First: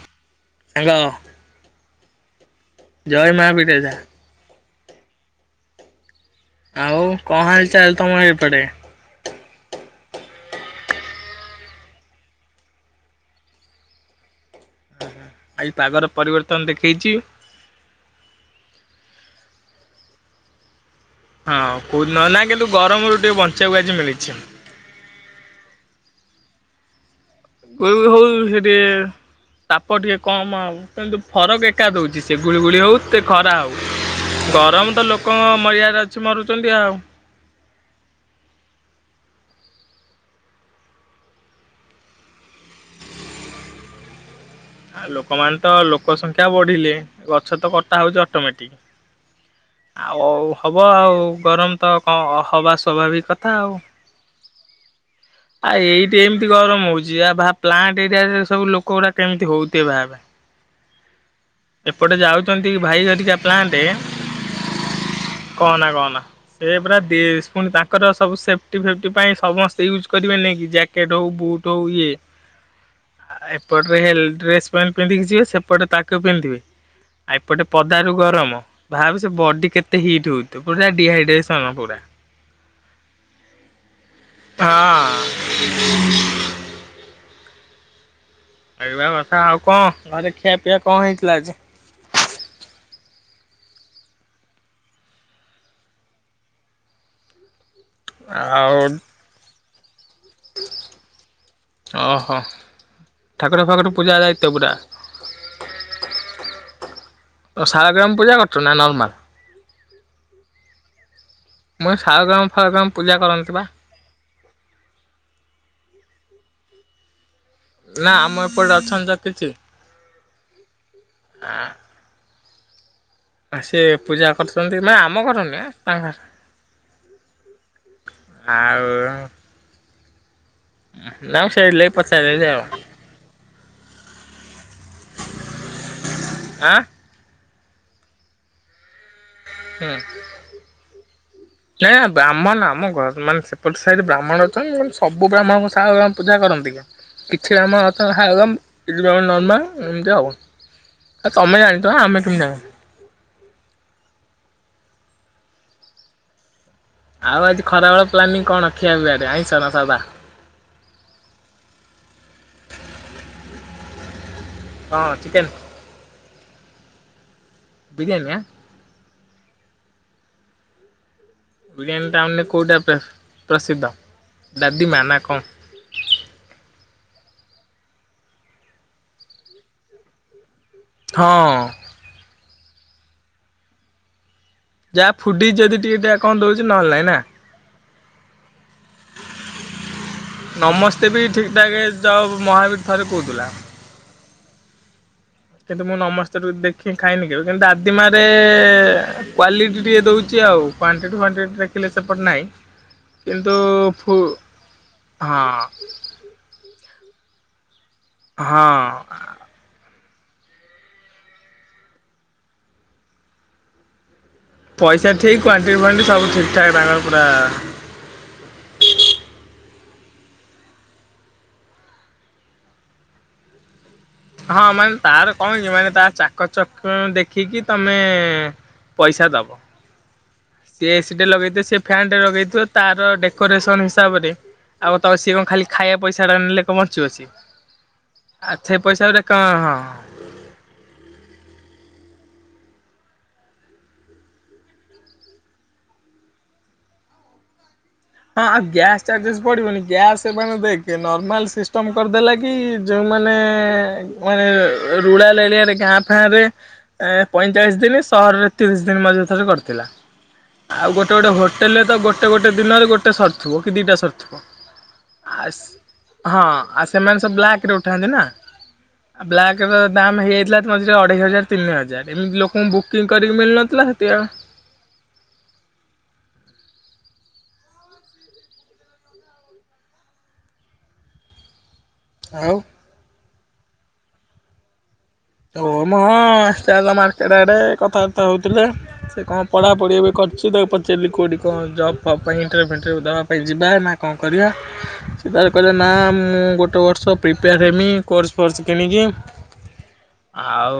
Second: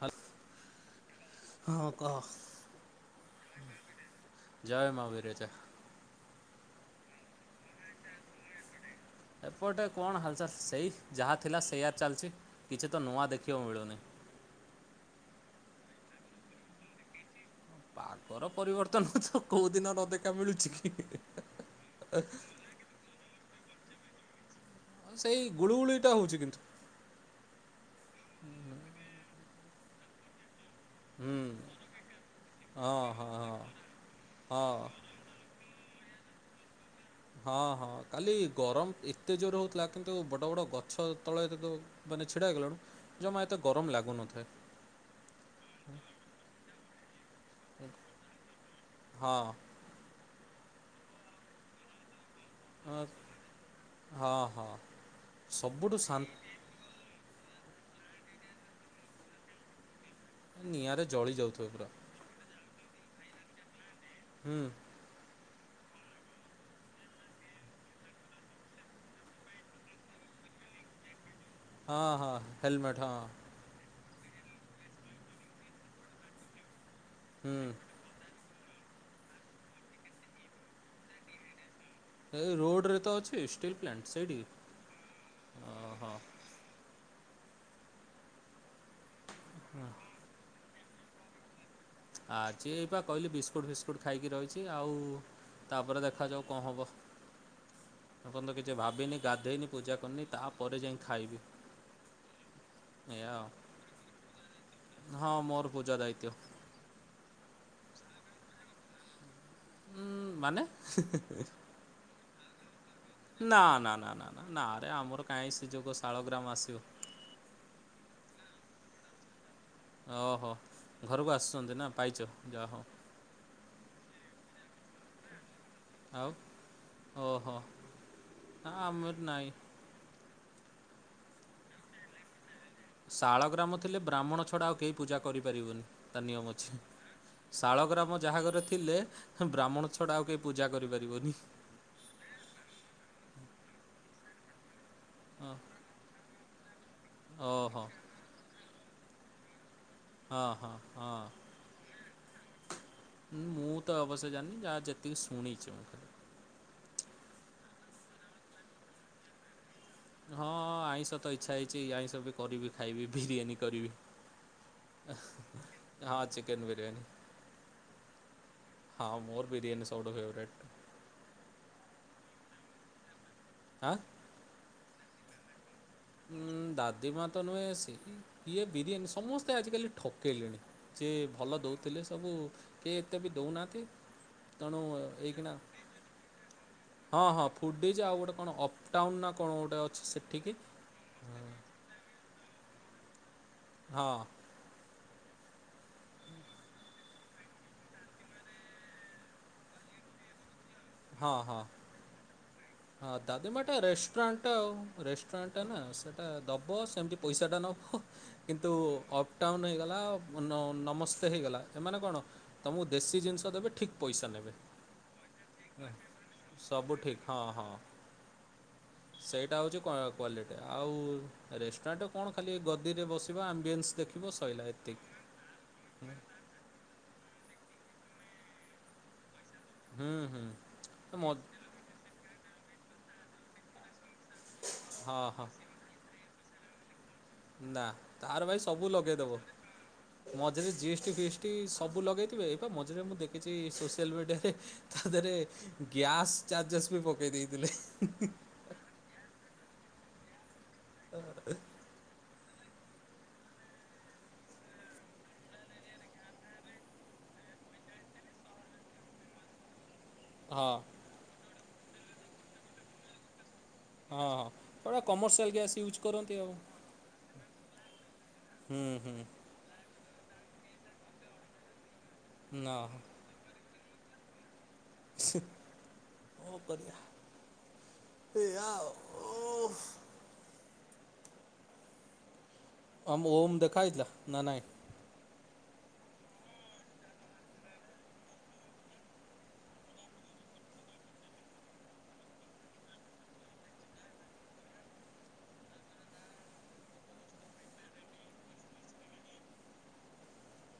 ହାଲ ସାଙ୍ଗ। ହଁ କହ। ଜୟ ମା ବିରଜା। ଜୟ ମା ବିରଜା। ଆଉ କଣ ହାଲଚାଲ ତମ ଏପଟେ। ଏପଟେ କଣ ହାଲଚାଲ ସେଇ ଯାହା ଥିଲା ସେଇୟା ଚାଲିଛି କିଛି ତ ନୂଆ ଦେଖିବାକୁ ମିଳୁନି। ଆଜି ପାଗର ପରିବର୍ତ୍ତନ ଦେଖେଇଛି। ପାଗର ପରିବର୍ତ୍ତନ ତ କୋଉ ଦିନ ନଦେଖା ମିଳୁଚି କି। ହଁ [inaudible] ନା କିନ୍ତୁ ଗରମ ରୁ ଟିକେ ବ [inaudible] ମିଳିଛି। ସେଇ ଗୁଳୁଗୁଳିୁଟା ହଉଛି କିନ୍ତୁ। [unintelligible] ସେଟି ତାପ ଟିକେ କମ୍ ଆଉ। କିନ୍ତୁ ହୁଁ ଫରକ ଏକା ଦଉଛି ସେ ଗୁଳିଗୁଳି ହଁ ହଉ ସେ ହଁ ହଁ ଖରା ହଉ ହଁ। ଗରମ ତ ଲୋକଙ୍କ ମରିିବା ମାଛି ମରୁଛନ୍ତି ଆଉ। ହଁ ହଁ କାଲି ଗରମ ଏତେ ଜୋର ହଉଥିଲା କିନ୍ତୁ ବଡ ବଡ ଗଛ ତଳେ ଏତେ ମାନେ ଛିଡା ହେଇଗଲାଣଠୁ ଜମା ଏତେ ଗରମ ଲାଗୁନଥାଏ। ଆଉ ଲୋକମାନେ ତ ଲୋକ ସଂଖ୍ୟା ବଢିଲେ। ଗଛ ତ କଟା ହଉଛି ଅଟୋମେଟିକ ହଁ। ଆଉ ହବ ଆଉ ଗରମ ତ କଣ ହବା ସ୍ଵଭାବିକ ହଁ କଥା ଆଉ। ହଁ ଆ ସବୁଠୁ ଏଇଟା ଶାନ୍ତ ଏମିତି ଗରମ ହଉଛି ଭାବେ ପ୍ଲାଣ୍ଟେ ଏରିଆରେ ସବୁ ଲୋକ ଗୁଡା କେମିତି ହଉଥିବେ ଭାବେ। ନିଆରେ ଜଳି ଯାଉ ଏପଟେ ଯାଉଛ ଭାଇଘଟିକ ପ୍ଲାଣ୍ଟ ହୁଁ କହନା କହନା ସେ ପାରା ପୁଣି ତାଙ୍କର ସବୁ ସେଫ୍ଟି ଫେଟି ପାଇଁ ସମସ୍ତେ ୟୁଜ୍ କରିବେ ନାଇ କି ଜ୍ୟାକେଟ ହଉ ବୁଟ୍ ହଉ ହଁ ହଁ ହେଲମେଟ ହଁ। ଡ୍ରେସ ପ୍ୟାଣ୍ଟ ପିନ୍ଧିକି ଯିବେ ସେପଟେ ତାକୁ ଟ ପିନ୍ଧିବେ ଆ ହୁଁ ଏପଟେ ପଦାରୁ ଗରମ ଭାବି ସେ ବଡି କେତେ ହିଟ୍ ହଉଥ ପୁରା ଡିହାଇଡ୍ରେସନ ପୁରା। ରୋଡ ରେ ତ ଅଛି ଷ୍ଟିଲ୍ ପ୍ଲାଣ୍ଟ। ସେଇଠି ହଁ ଓହୋ [inaudible] ଏବେ ଆଉ ଆଉ କଣ ଘରେ ଖିଆ ପିଆ କଣ ହେଇଥିଲା ଆଜି? ଆଛି ଏଇପା କହିଲି ବିସ୍କୁଟ୍ ଫିସ୍କୁଟ୍ ଖାଇକି ରହିଛି। ଆଉ ତାପରେ ଦେଖାଯାଉ କଣ ହେବ? ତ ତ କିଛି ଆଉ ଭାବିନି ଗାଧେଇନି ପୂଜା କରିନି ତାପରେ ଯାଇ ଖାଇବି ଓହୋ ଏଇଆ ଆଉ ଠାକୁର ପାଖର ପୂଜା ଯାଇତ ପୁରା। ହଁ ମୋର ପୂଜା ଦାୟିତ। ଓ ସାରାଗ୍ରାମ ପୂଜା କରଛୁ ନା ନର୍ମାଲ। ଉୁଁ ମାନେ ମଁ ସାଳ ଗାମ ଫାଳ ଗ୍ରାମ ନା ନା ନା ନା ନା ନା ଆରେ ଆମର କାଇହିଁ ସୁଯୋଗ କାଳଗ୍ରାମ ଆସିବ। ନା ଆମ ଏପଟେ ଅଛନ୍ତି ତ କିଛି। ଓହୋ ଘରକୁ ଆସୁଛନ୍ତି ନା ପାଇଛ। ଯାହେ ସେ ପୂଜା କରୁଛନ୍ତି ମାନେ ଆମ ଘର ନୁହେଁ। ତାଙ୍କ ଆଉ ଓ ହୋ ଆମର ନାହିଁ। ହଁ ଲାମଶ ଲାଇଇ ପଚ ଶାଳ ଗ୍ରାମ ଥିଲେ ବ୍ରାହ୍ମଣ ଛଡା ଆଉ କେହି ପୂଜା କରିପାରିବୁନି ତା ନିୟମ ଅଛି। ଆଁ ଶାଳ ଗ୍ରାମ ଯାହାଘରେ ଥିଲେ ବ୍ରାହ୍ମଣ ହୁଁ ଛଡ଼ା ଆଉ କେହି ପୂଜା କରିପାରିବନି। ନାଇ ବାମ ନାମ ଘର ମାନେ ସେ ଗୋଟେ ସାଇଡ଼ ବ୍ରାହ୍ମଣ ଅଛନ୍ତି ମୁଁ କହିଲି ସେ ସବୁ ହଁ ବ୍ରାହ୍ମଣ କଣ ଶାଳଗ୍ରାମ ପୂଜା କରନ୍ତି କଣ? କିଛି ଆମ ଓହୋ ଆ ତ ଭାଗମ୍ ଇଲୁ ବାବା ନର୍ମା ଏମିତି ହଉ ହଁ ହଁ ହଁ ଆ ତମେ ଜାଣିଥିବ ଆମେ କିନା ମୁଁ ତ ଅବଶ୍ୟ ଜାଣିନି ଯାହା ଯେତିକି ଶୁଣିଛି ମୁଁ ଖାଲି ଆଉ ଆଜି ଖରା ବେଳ ପ୍ଲାନିଂ କଣ ଖିଆପିଆରେ ଆଇଁଷ ନା ସାଧା ହଁ ଆଇଁଷ ତ ଇଚ୍ଛା ହେଇଛି ଆଇଁଷ ବି କରିବି ଖାଇବି ବିରିୟାନୀ କରିବି କଣ ଚିକେନ? ହଁ ଚି କେନ ବିରିୟାନୀ। ବିରିୟାନି ଆଁ ହଁ ମୋର ବିରିୟାନୀ ସବୁଠୁ ଫେବରେଟ୍। ବରିୟାନୀ ଟାଉନରେ କଉଟା ପ୍ରସ ପ୍ରସିଦ୍ଧ ଆଁ ଦା ଡିମା ନା କଣ? ଉଁ ଦାଦି ମା ତ ନୁହେଁ ସେ ଇଏ ବିରିୟାନୀ ସମସ୍ତେ ଆଜିକାଲି ଠକେଇଲେଣି। ସିଏ ହଁ ଭଲ ଦଉଥିଲେ ସବୁ କେ ଏତେ ବି ଦଉନାହାନ୍ତି। ତେଣୁ ଯାହା ଫୁଡି ଏଇକିଣା ଯଦି ଟିକେ ଟା କଣ ଦଉଛି ନହେଲେ ନାଇଁ ନା। ଦେଇଛି ଆଉ ଗୋଟେ କଣ ଅଫ? ଟାଉନ ନା କଣ ଗୋଟେ ଅଛି ସେଠିକି ତେବେ ଇ ଠିକ୍ ଠାକେ ଯବ ମହାବୀର ଥରେ କହୁଥିଲା। ହଁ କିନ୍ତୁ ମୁଁ ନମସ୍ତେ ଠୁଦେଖି ଖାଇନି କେବେ କିନ୍ତୁ ଆଦିମାରେ ଏ- କ୍ଵାଲିଟି ଟିକେ ଦଉଛି ଆଉ। କ୍ୱାଣ୍ଟିଟି ହଁ ଫ୍ୱାଣ୍ଟିଟି ହଁ ଦେଖିଲେ ସେପଟେ ନାହିଁ। ହଁ କିନ୍ତୁ ଦାଦିମାଟା ଫୁ ରେଷ୍ଟୁରାଣ୍ଟା ଆଉ ହଁ ରେଷ୍ଟୁରାଣ୍ଟା ନା ସେଇଟା ଦବ ସେ ଏମିତି ପଇସାଟା ନବ। କିନ୍ତୁ ହଁ ଅପ ଟାଉନ ହେଇଗଲା ଆଉ। ନମସ୍ତେ ହେଇଗଲା ଏମାନେ କଣ ତମକୁ ଦେଶୀ ଜିନିଷ ଦେବେ ଠିକ୍ ପଇସା ନେବେ। ପଇସା ଠିକ୍ କ୍ୱାଣ୍ଟି ବି ସବୁ ଠିକ୍ ଠାକ୍ ସବୁ ତାଙ୍କ ଠିକ୍ ପୁରା ହଁ ହଁ। କ୍ୱା-କ୍ୱାଲିଟି ଆଉ ରେଷ୍ଟୁରାଣ୍ଟ କଣ ଖାଲି ଗଦିରେ ବସିବା ଆମ୍ବିଏନ୍ସ ଦେଖିବା ହଁ ମାନେ ତାର କଣକି ମାନେ ତା ଚାକ ଚକଣ ଦେଖ ରଖିକି ତମେ ପଇସା ଦବ। ହୁଁ ସିଏ ଏସିି ହୁଁ ଟେ ମ ଲଗେଇଥିବେ ସେ ଫ୍ୟାନ୍ ଟେ ଲଗେଇ ତ ତାର ଡେକୋରେସନ୍ ହିସ ତ ହବନି ଆଉ ତ ହଁ ସିଏ କଣ ହଁ ଖାଲି ଖାଇବା ପଇସା ଟା ନେଲେ ତମ ନା ତାର ଭାଇ ସବୁ ପଇସା ଗୁରା ଲଗେଇଦବ କଣ ହଁ ମଝିରେ ଜିଏସ୍ ଟି ଫିଏସ୍ ଟି ସବୁ ଲଗେଇ ଏ ବା ମଝିରେ ମୁଁ ଦେଖିଛି ସୋସିଆଲ ମିଡିଆରେ ତା ଦେହରେ ଗ୍ୟାସ୍ ଚାର୍ଜସେ ବି ପକେଇ ଦେଇଥିଲେ। ହଁ ଆଉ ଗ୍ୟାସ ଚାର୍ଜେସେ ପଢିବନି ଗ୍ୟାସ୍। [unintelligible] କେ ନର୍ମାଲ ସିଷ୍ଟମ୍ କରିଦେଲା କି ଯେଉଁମାନେ ମାନେ ରୁରାଲ ଏରିଆରେ ଗାଁ ଫାଁ ରେ ପଇଁଚାଳିଶ ଥିଲେ ସହରରେ ତିରିଶ ଦିନ ମଝିରେ ଥରେ କରିଥିଲା। ହଁ ଆଉ ଗୋଟେ ଗୋଟେ ହୋ ହୋଟେଲ ରେ ତ ଗୋଟେ ଗୋଟେ ଦିନରେ ଗୋ। [unintelligible] ଥିବ କି ଦିଟା ହଁ ସରିଥିବ ହଁ ପୁରା ଆ କମର୍ସିଆଲ୍ ଗ୍ୟାସ୍ ସେ ୟୁଜ୍ କରନ୍ତି ହଁ ଆଉ ଆ ସେମାନେ ସବୁ ବ୍ଲାଙ୍କ ରେ ଉଠାନ୍ତି ନା ହୁଁ ହୁଁ ବ୍ଲାଙ୍କ ରେ ଦାମ୍ ହେଇଯାଇଥିଲା ତ ମଝିରେ ଅଢେଇ ହଜାର ତିନି ହଜାର। ଏମିତି ଲୋକଙ୍କୁ ନା ବୁକିଂ କରିକି ମିଳିନଥିଲା। [unintelligible] ସେ କଣ କରିବା [unintelligible] ଆଉ। ଆମ ଓମ୍ ଦେଖାହେଇଥିଲା ନା ନାଇଁ? ଓମ୍ ହଁ ଆସିଥିଲା। ମାର୍କେଟ ଆଡ଼େ କଥାବାର୍ତ୍ତା ହେଉଥିଲେ ସେ କଣ ପଢ଼ାପଢ଼ି ଏବେ କରୁଛି ତାକୁ ପଚାରିଲି କଉଠି କଣ ଜବ୍ ଫବ୍ ପାଇଁ ଇଣ୍ଟରଭ୍ୟୁ ଫିଇଣ୍ଟଭ୍ୟୁ ଦବା ପାଇଁ ଯିବା ନା କଣ କରିବା ସେ ତ କହିଲା ନା ମୁଁ ଗୋଟେ ବର୍ଷ ପ୍ରିପେୟାର ହେମି କୋର୍ସ ଫୋର୍ସ କିଣିକି। ଆଉ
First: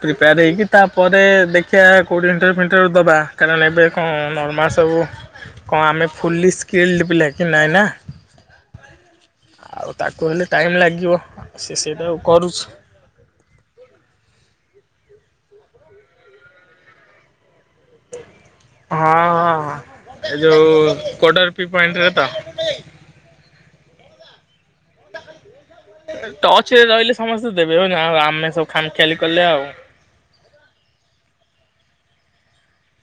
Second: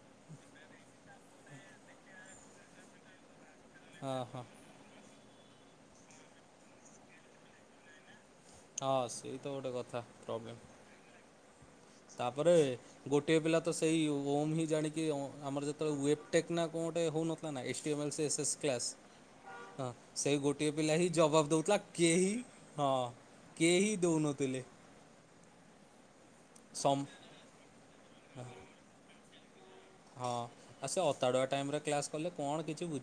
ପ୍ରିପେୟାର ହେଇକି ତାପରେ ଦେଖିବା କୋଉଠି ଇଣ୍ଟରଭ୍ୟୁ ଫିଣ୍ଟରଭ୍ୟୁ ଦବା। କାରଣ ଏବେ କଣ ହଁ ହଁ ନର୍ମାଲ ସବୁ କଣ ଆମେ ଫୁଲି ସ୍କିଲ୍ଡ ପିଲା କି ନାଇଁ ନା। ହଁ ସେଇ ତ ଗୋଟେ ଆଉ କଥା ତାକୁ ହେଲେ ପ୍ରୋବ୍ଲେମ୍ ଟାଇମ୍ ଲାଗିବ ସେ ସେ। ତାପରେ [unintelligible] ଗୋଟିଏ ପିଲା ତ ସେଇ ଓମ୍ ହିଁ ଜାଣିକି ଆମର ଯେତେବେଳେ ୱଟେକ ନା କଣ ଗୋଟେ ହଉନ ଏଟିଏମ୍ ଲ୍ ଏସେସ୍ କ୍ଲାସ୍ ହଁ ହଁ। ଏ ସେଇ ଯୋଉ ଗୋଟିଏ ପିଲା ହି କୋଡର ଜବାବ୍ ପି ଦଉଥିଲା ଆଉ ପଏଣ୍ଟରେ ତ କେହି ହଁ କେହି ଦଉନ। [unintelligible] ଟଚ୍ ରେ ରହିଲେ ସମସ୍ତେ ଦେବେ ହଁ ନା ଆଉ ଆମେ ସବୁ ଖାମ୍ ଖିଆଲି କଲେ ଆଉ। ହଁ ଆଉ ସେ ଅତାଡୁଆ ଟାଇମ୍ ରେ କ୍ଲାସ୍ କଲେ କଣ କିଛି ବୁ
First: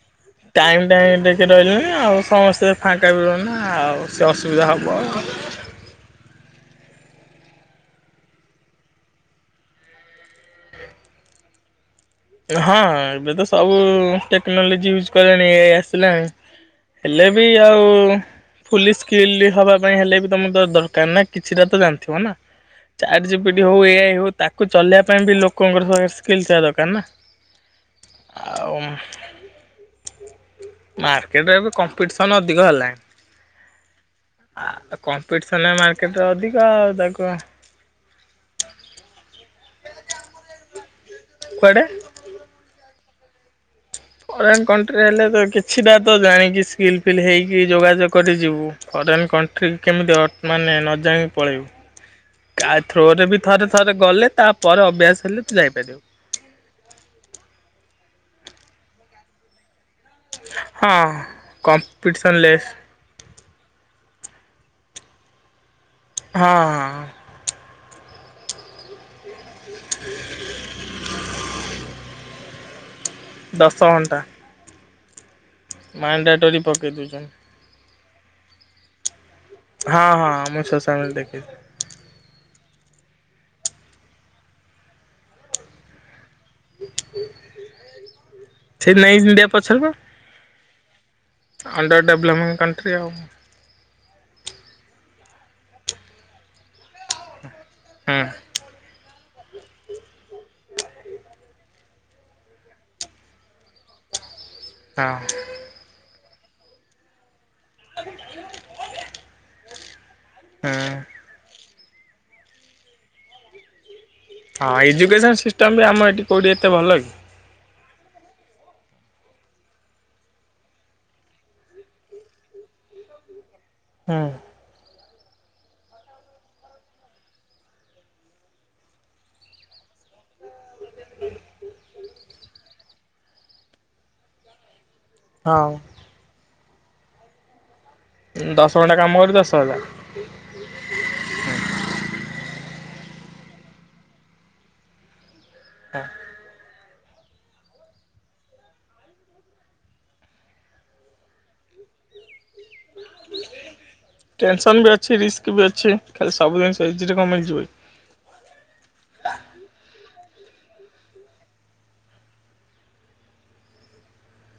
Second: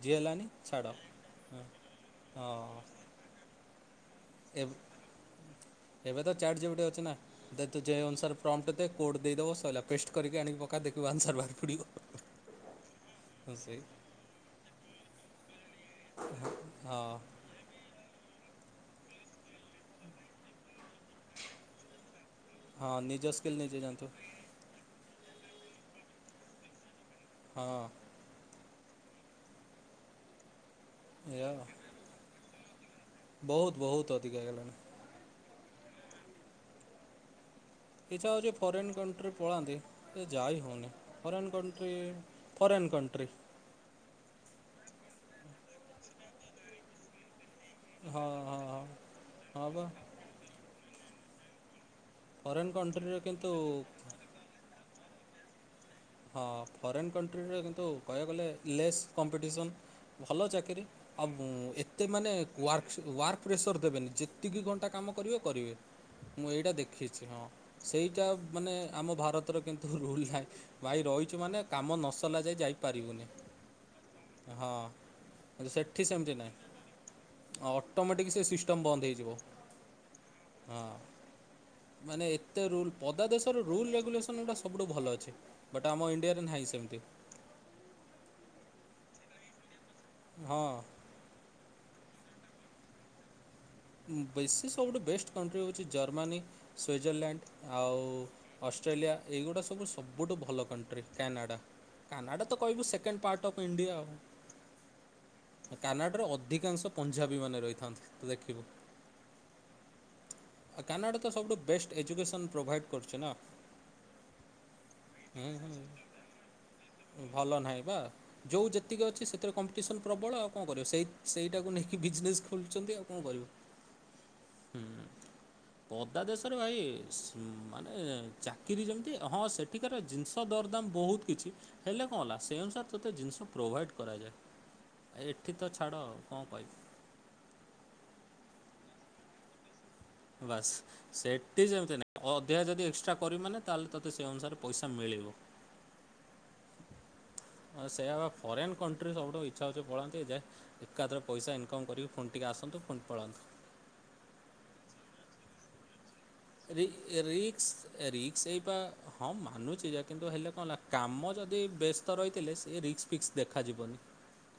ଟାଇମ୍ ଟିକେ ରହିଲେନି ଆଉ ସମସ୍ତେ ହଁ ଫାଙ୍କା ବି ରହବେନି ଆଉ ସେ ଅସୁବିଧା ଏବ୍ ହବ। ଏବେ ତ ଚାଟ୍ ଜିପିଟି ଅଛି ନା। ତୁ ଯେ ଅନୁସାର ପ୍ରର୍ମଟ ଦେ କୋଡ ଦେଇଦବ ସଇଲା ପେଷ୍ଟ୍ କରିକି ଆଣିକି ପକା ଦେଖିବୁ ଆନ୍ସର ବାହାରି ପଡିବ। ହଁ ଏବେ ତ ସବୁ ଟେକ୍ନୋଲୋଜି ୟୁଜ୍ କଲେଣି। [unintelligible] ଆସିଲାଣି ହେଲେ ହଁ। ବି ଆଉ ଫୁଲି ସ୍କିଲଡ ହବା ପାଇଁ ହେଲେ ବି ତମ ତ ଦରକାର ନା କିଛିଟା ତ ଜାଣିଥିବ ନା। ହଁ ଚାର ନିଜ ସ୍କିଲ୍ ଜପିଡି ହଉ ନିଜେ ଜାଣିଥିବ ଏଆଇ ହଉ ତାକୁ ଚଲେଇବା ପାଇଁ ବି ଲୋକ [unintelligible] ସ୍କିଲ୍ ଟା ଦରକାର ନା। ହଁ। ଆଉ ଏଇଆ ମାର୍କେଟରେ ଏବେ କମ୍ପିଟିସନ ଅଧିକ ହେଲାଣି। ବହୁତ ବହୁତ ଅଧିକା ଆ ହେଇଗଲାଣି। କମ୍ପିଟିସ୍ ସେମାନେ ମାର୍କେଟ୍ ରେ ଅଧିକ ଆଉ ତାକୁ ଇଛା ହଉଛି ଫରେନ୍ କଣ୍ଟ୍ରି ପଳାନ୍ତି। ଏ ଯାଇ ହଉନି। ଫରେନ୍ କୁଆଡେ country foreign country. Foreign କଣ୍ଟ୍ରିରେ ହେଲେ ତ କିଛିଟା ତ ଜାଣିକି ସ୍କିଲ୍ ଫିଲ୍ ହେଇକି କି ଯୋଗାଯୋଗ ହଁ କରି ହଁ ଯିବୁ ହଁ ଫରେନ୍ ହଁ କଣ୍ଟ୍ରି ବା କେମିତି ଅ ମାନେ ନ ଯାଇଁକି ପଳେଇବୁ। ଫରେନ୍ କା କଣ୍ଟ୍ରିରେ ଥ୍ରୋରେ ବି ଥରେ କିନ୍ତୁ ଥରେ ଗଲେ ତାପରେ ଅଭ୍ୟାସ ଥିଲେ ତୁ ଯାଇପାରିବୁ। ହଁ ଫରେନ୍ କଣ୍ଟ୍ରିରେ କିନ୍ତୁ କହିବାକୁ ଗଲେ ଲେସ୍ କମ୍ପିଟିସନ୍। ଭଲ ଚାକିରି ହଁ ଆଉ ଏତେ ମାନେ competition less works work pressure ଦେବେନି ଯେତିକି ଘଣ୍ଟା କାମ କରିବେ କରିବେ। ମୁଁ ଏଇଟା ଦେଖିଛି ହଁ। ସେଇଟା ମାନେ ଆମ ଭାରତ ତର କିନ୍ତୁ ରୁଲ୍ ନାହିଁ। ରହିଛୁ ମାନେ କାମ ନସଲା ଯାଏ ଯାଇ ପାରିବୁନି ଦଶ ଘଣ୍ଟା ହଁ। ସେଠି ସେମିତି ନାହିଁ ମାଣ୍ଡାଟୋରି ପକେଇ ଦୁଉଚ଼ନୀ। ଅଟୋମେଟିକ୍ ସେ ସିଷ୍ଟମ୍ ବନ୍ଦ ହୋଇଯିବ। ହଁ ହଁ ମୁଁ ସୋସାମିଲ୍ ଦେଖଛି। ରୁଲ ରେଗୁଲେସନ୍ଟା ସବୁଠୁ ଭଲ ଅଛି। ବଟ ଆମ ଇନ୍ ଇଆରେ ନାହିଁ ସେମତି। ସେଇଥିଲାଗି ଇଣ୍ଡିଆ ପଛରେ ବା। ହଁ। ଡେଭ୍ଲପିଂ କଣ୍ଟ୍ରି ଆଉ ବେଶୀ ସବୁଠୁ ବେଷ୍ଟ କଣ୍ଟ୍ରି ହଉଛି ଜର୍ମାନୀ, ସୁଇଜରଲ୍ୟାଣ୍ଡ ଆଉ ହଁ ଅଷ୍ଟ୍ରେଲିଆ। ଏଇଗୁଡ଼ା ସବୁ ସବୁଠୁ ଭଲ କଣ୍ଟ୍ରି କାନାଡ଼ା। କାନାଡ଼ା ତ କହିବୁ ସେକେଣ୍ଡ ପାର୍ଟ ଅଫ୍ ଇଣ୍ଡିଆ ହୁଁ ଆଉ। କାନାଡରେ ଅ ଅଧିକାଂଶ ପଞ୍ଜାବୀ ମାନେ ରହିଥାନ୍ତି ତୁ ଦେଖିବୁ। ଆଉ କାନାଡ଼ା ତ ସବୁଠୁ ବେଷ୍ଟ ଏଜୁକେସନ୍ ପ୍ରୋଭାଇଡ଼୍ କରୁଛ ନା ହଁ ଏଜୁକେସନ ହୁଁ ସିଷ୍ଟମ୍ ବି ଆମ ଏଠି କଉଠି ଏତେ ଭଲ କି ଭଲ ନାହିଁ। ବା ଯେଉଁ ଯେତିକି ଅଛି ସେଥିରେ କମ୍ପିଟିସନ୍ ପ୍ରବଳ ଆଉ କଣ କରିବ ସେଇ ସେଇଟାକୁ ନେଇକି ବିଜନେସ୍ ଖୋଲୁଛନ୍ତି ଆଉ କଣ କରିବ? ହୁଁ ପଦାଦେଶରେ ଭାଇ ମାନେ ଚାକିରି ଯେମିତି ହଁ ସେଠିକାର ଜିନିଷ ଦରଦାମ ବହୁତ କିଛି ହେଲେ କଣ ହେଲା ସେ ଅନୁସାରେ ତୋତେ ଜିନିଷ ପ୍ରୋଭାଇଡ଼୍ କରାଯାଏ? ଏଠି ତ ହଁ ଛାଡ଼ ଆଉ କଣ କହିବି? ଦଶ ଘଣ୍ଟା କାମ କର ଦଶ ହଜାର। ବାସ ସେଠିସେମିତି ନାଇଁ ଅଧ ଯଦି ଏକ୍ସଟ୍ରା କରିବାନେ ତାହେଲେ ତୋତେ ସେ ଅନୁସାରେ ପଇସା ମିଳିବ। ହଁ। ସେ ଫରେନ କଣ୍ଟ୍ରି ସବୁଠୁ ଇଚ୍ଛା ହଉଛି ପଳାନ୍ତି ଯେ ଏକାଥ୍ର ପଇସା ଇନକମ୍ କରିକି ଫୋନ୍ ଟିକେ ଆସନ୍ତୁ। ପୁଣି ପଳାନ୍ତୁ ଟେନସନ ବି ଅଛି ରିସ୍ କି ବି ଅଛି। ଖାଲି ସବୁ ଜିନିଷ ରିକ ଇଜିରେ କଣ ମିଳିଯିବ କି ହୁଁ ରିକସ ରିକ୍ସ ଏଇ ବା ହଁ ମାନୁଛି। କିନ୍ତୁ ହେଲେ କଣ ହେଲା କାମ ଯଦି ବ୍ୟସ୍ତ ରହିଥିଲେ ସେ ରିକ୍ସକ ଫିକ୍ସ ଦେଖାଯିବନି।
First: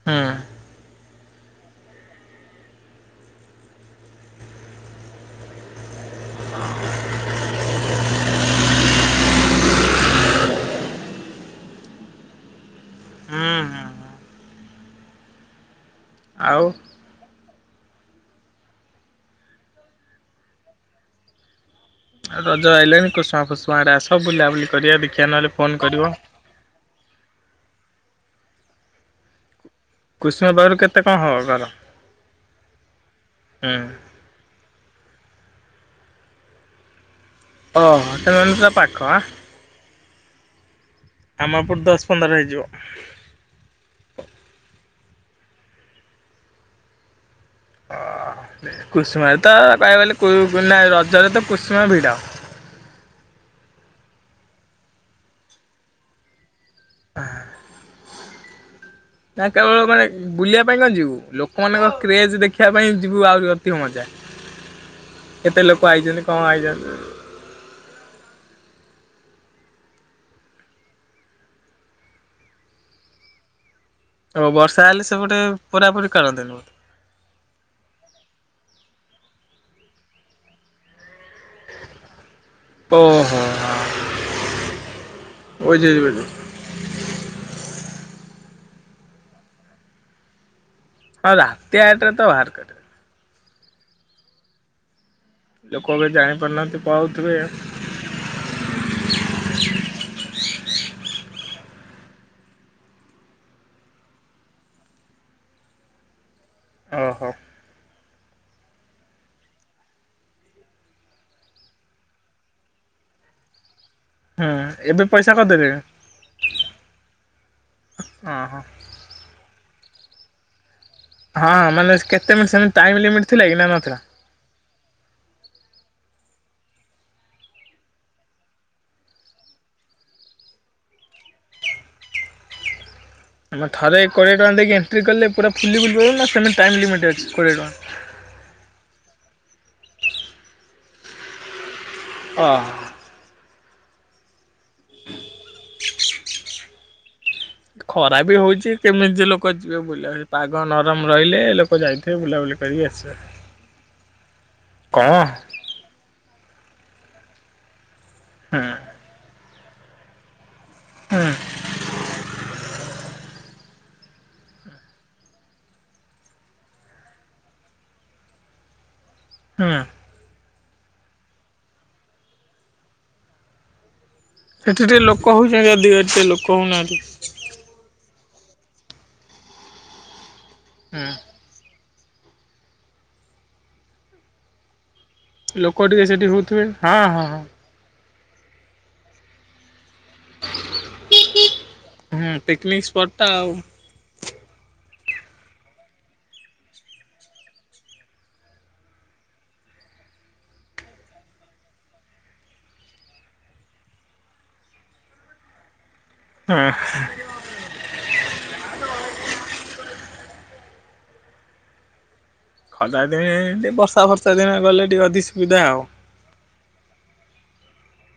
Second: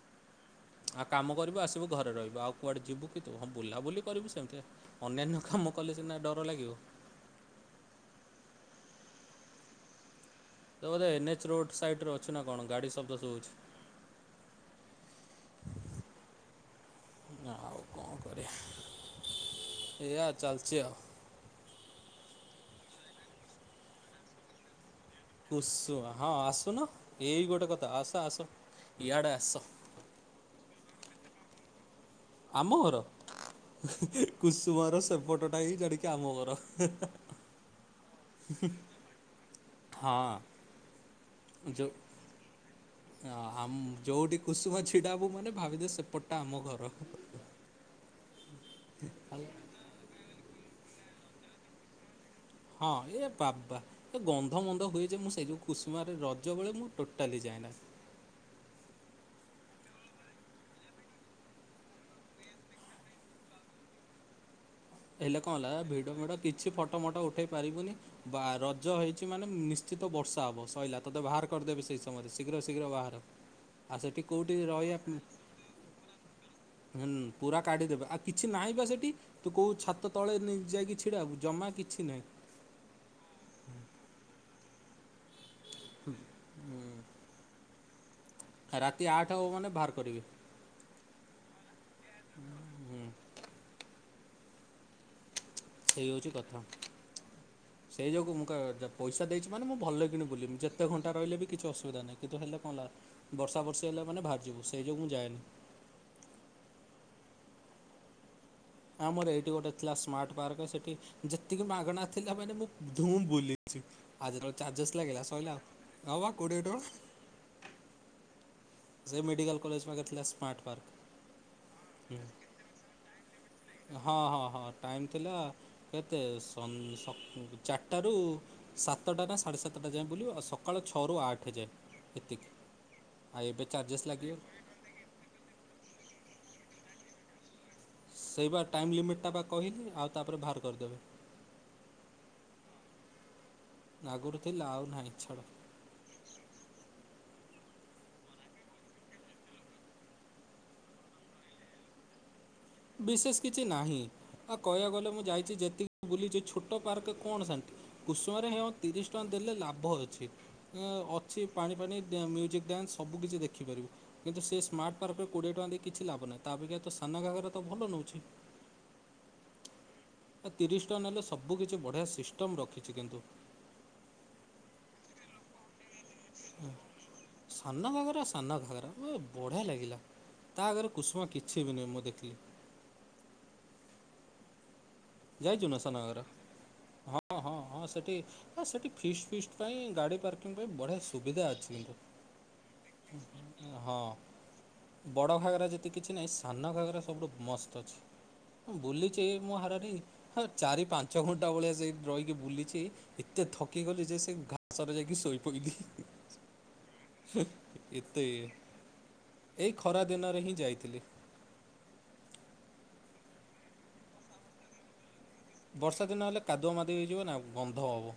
ହଁ। ଆଉ କାମ କରିବୁ ଆସିବୁ ଘରେ ରହିବ ଆଉ କୁଆଡ଼େ ଯିବୁ କି ତୁ ହଁ ବୁଲାବୁଲି କରିବୁ ସେମିତି ଅନ୍ୟାନ୍ୟ କାମ କଲେ ସିନା ଡର ଲାଗିବ। ବୋଧେ ଏନ୍- ଏଚ ରୋଡ ସାଇରେ ଅଛି ନା କଣ ଗାଡି ତୋ ପସେ ହୋଉଛି ହୁଁ ଆଉ ଆଉ କଣ କରିବା ଏଆ ଚାଲିଛି ଆଉ। ରଜ ଆଇଲଲେଣି କୁଷୁମା ଫୁଷୁମା ଆଡେ ଆସ ବୁଲାବୁଲି କରିବା ଦେଖି କୁସୁ ହଁ ଆସୁନ ଏଇ ଗୋଟେ କଥା ଆସ ଆସ। ୟାଡେ ଆସ। କୁସୁମା ପାଖରୁ କେତେ କଣ ହବ ଘର? ଆମ ଘର ହୁଁ କୁସୁମର ସେପଟ। ଟଟା ହେଇ ଜାଡିକି ଆମ ଘର ଓହୋ ତ ମପଲା ପୁରା ପାଖ ଆଁ ହଁଅ ଆମପୁର ଦଶ ପନ୍ଦର ହେଇ ଯିବ ଆ ଆମ ଯଉଠି କୁସୁମ ଛିଡାବୁ ମାନେ ଭାବିଦେ ସେପଟାଆମ ଘର ଅ ହଁ [inaudible] କୁସୁମାରୀ ହେଲା ତ କହ ଗଲେ ତ କୁ ନା ରଜ ରେ ତ କୁସୁମା ଭିଡ଼ ହଁ ଏ ବାବା ଏ ଗନ୍ଧ ମଧ ହୁଏ ଯେ ମୁଁ ସେଇ ଯୋଉ କୁସୁମାରେ ରଜ ଯେଉଁବେଳେ ମୁଁ ଟୋଟାଲି ଯାଏନା। ନା କେବଳ ମାନେ ବୁଲିବା ପାଇଁ କଣ ଯିବୁ ଲୋକମାନଙ୍କ କ୍ରେଜ ଦେଖିବା ପାଇଁ ଯିବୁ ଆହୁରି ଅତି ମଜା ହେଲେ କଣ କେତେ ହେଲା ଲୋକ ଭିଡି ଆଇଛନ୍ତି ଭିଡ କଣ କିଛି ଆଇଛନ୍ତି ଫଟୋ ଫଟ ଉଠେଇ ପାରିବୁନି ବା ରଜ ହେଇଛି ମାନେ ନିଶ୍ଚିତ ବର୍ଷା ହେବ ସରଲା ତତେ ବାହାର କରିଦେବେ ସେହି ସମୟରେ ଶୀଘ୍ର ଶୀଘ୍ର ବାହାର ଆଉ ସେଠି ଓ କୋଉଠି ବର୍ଷା ରହିବା ହେଲେ ସେପଟେ ପୋରାପୋରି କରନ୍ତିନି ବୋଧେ। ହୁଁ ପୁରା କାଢିଦେବେ ଆଉ କିଛି ନାହିଁ ବା ସେଠି ତୁ କହୁ ଛାତ ତଳେ ନେଇ ଯାଇକିଛି ଛିଡ଼ାକୁ ଜମା କିଛି ନାହିଁ। ଓହୋ ଓଯେଭି ରାତି ଆଠା ବ ମାନେ ବାହାର କରିବେ ହଁ ରାତି ଆଠରେ ତ ବାହାର କରିବେ ହୁଁ ଲୋକ ସେଇ ବି ହଉଛି କଥା ଜାଣିପାରୁନାହାନ୍ତି ପଳଉଥିବେ ସେଇ ଯୋଗୁ ମୁଁ ପଇସା ଦେଇଛି ମାନେ ମୁଁ ଭଲ କିଣ ବୁଲିବି ଯେତେ କେତେ ଘଣ୍ଟା ରହିଲେ ବି କିଛି ଅସୁବିଧା ନାହିଁ କିନ୍ତୁ ହେଲେ କଣ ହେଲା ବର୍ଷା ବର୍ଷେ ହେଲେ ମାନେ ବାହାରିଯିବୁ ସେଇ ଯୋଗୁଁ ମୁଁ ଯାଏନି। ଓହୋ ହଁ ମୋର ଏଇଠି ଗୋଟେ ଥିଲା ସ୍ମାର୍ଟ ପାର୍କ ସେଠି ଯେତିକି ମାଗଣା ଥିଲା ମାନେ ମୁଁ ଧୁଁ ବୁଲି ଆଜି ତ ହୁଁ ଚାର୍ଜେସ୍ ଏବେ ଲାଗିଲା ପଇସା ସରିଲା କରିଦେଲେଣି ହ ବା କୋଡିଏ ଟଙ୍କା ଓହୋ। ସେ ମେଡିକାଲ କଲେଜ ପାଖରେ ଥିଲେ ସ୍ମାର୍ଟ ପାର୍କ ହଁ ମାନେ କେତେ ମିନିଟ ସେମିନି ଟାଇମ୍ ମ୍ଲିମିଟ ହଁ ହଁ ହଁ ଟାଇମ୍ ଥିଲା କେତେ ସଂ କା ସଂ ଚାରିଟାରୁ ସାତଟା ନା ସାଢ଼େ ସାତଟା ଯାଏଁ ବୁଲିବ ସକାଳ ଛଅରୁ ଆଠ ଯାଏଁ ଏତିକି। ଆଉ ଏବେ ଆମ ଥରେ ଚାର୍ଜେସ୍ କ ଲାଗିବ ଟା ଦେଇକି ଏଣ୍ଟ୍ରି କଲେ ପୁରା ଫୁଲି ବୁଲି ଅଇଲ ସେମେ ଟାଇମ୍ ଲିମିଟ ଅଛି କୋଡିଏ ଟଙ୍କା। ସେଇ ବା ଟାଇମ୍ ଲିମିଟ୍ଟା ବା କହିଲି ଆଉ ତାପରେ ବାହାର କରିଦେବେ। ଓହଁ ନାଗରୁ ଲାଉ ନାହିଁ ଛାଡ଼। ଖରା ବି ହଉଛି କେମିତି ଲୋକ ଯିବେ ବୁଲା ବୁଲି ପାଗ ନରମ ରହିଲେ ଲୋକ ଯାଇଥିବେ ବୁଲାବୁଲି କରିକି ଆସିବେ। ବିଶେଷ କିଛି ନାହିଁ ହଁ କହିଆକୁ କଣ ଗଲେ ମୁଁ ଯାଇଛି ଯେତିକି ବୁଲିଛି ଛୋଟ ପାର୍କ କଣ ଶାନ୍ତି କୁସୁମା ରେ ହୁଁ ହଁ ତିରିଶ ଟଙ୍କା ଦେଲେ ଲାଭ ବହୁତ ଅଛିି। ଏ ହୁଁ ଅଛି ପାଣି ଫାଣି ମ୍ୟୁଜିକ୍ ଡ୍ୟାନ୍ସ ସବୁ କିଛି ଦେଖ ଦେଖିପାରିବୁ କିନ୍ତୁ ସେ ସ୍ମାର୍ଟ ପାର୍କରେ କୋଡିଏ ଟଙ୍କା ଦେଇ କିଛି ଲାଭ ନାହିଁ ତା ଅପେକ୍ଷା ତ ସାନ ଘାଗରା ତ ତ ଭଲ ନଉଛି। ହୁଁ। ଆ ତିରିଶ ଟଙ୍କା ନେଲେ ସବୁ କିଛି ବଢ଼ିଆ ସିଷ୍ଟମ୍ ରଖିଛି କିନ୍ତୁ ସେଠି ଟିକେ ଲୋକ ହଉଛନ୍ତି ଅଧିକ ଏ ସେ ଲୋକ ହଉନାହାଁନ୍ତି। ସାନ ଘାଗରା ସାନ ଘାଗରା ଓ ବଢ଼ିଆ ଲାଗିଲା। ତା ଆଗରେ ହୁଁ କୁସୁମା କିଛି ବି ନୁହେଁ ମୁଁ ଦେଖି ଥିଲି। ଲୋକ ଟିକେ ସାନଘାଗରା? ସେଠି ହଉଥିବେ ହଁ ହଁ ହଁ। ଏ ସେଠି ଫିଷ୍ଟ୍ ଫିଷ୍ଟ୍ ପାଇଁ ଗାଡ଼ି ପାର୍କିଂ ପାଇଁ ବଢ଼ିଆ ସୁବିଧା ଅଛି କିନ୍ତୁ ହୁଁ ପିକନିକ ସ୍ପଟ ଟା ଆଉ। ହଁ। ବଡ଼ ଘାଗରା ଯେତେ କିଛି ନାହିଁ ସାନ ଘାଗରା ସବୁଠୁ ମସ୍ତ ଅଛି ମୁଁ ବୁଲିଛି ମୋ ହାରାହାରି ହଁ ଚାରି ପାଞ୍ଚ ଘଣ୍ଟା ଭଳିଆ ସେଇଠି ରହିକି ବୁଲିଛି ଏତେ ଥକି ଗଲି ଯେ ସେ ଘାସ ରେ ଯାଇକି ଶୋଇ ପଇଲି। ହଁ ଏତେ ଇଏ ଏଇ ଖରା ଦିନରେ ହିଁ ଯାଇ ଥିଲି। ଖରା ଦିନେ ଟିକେ ବର୍ଷା ବର୍ଷା ଦିନ ଗଲେ ଟିକେ ଅଧି ବର୍ଷା ଦିନ ହେଲେ କାଦୁଅ ମାଦୁଅ ହେଇଯିବ ନା ଗନ୍ଧ ହବ।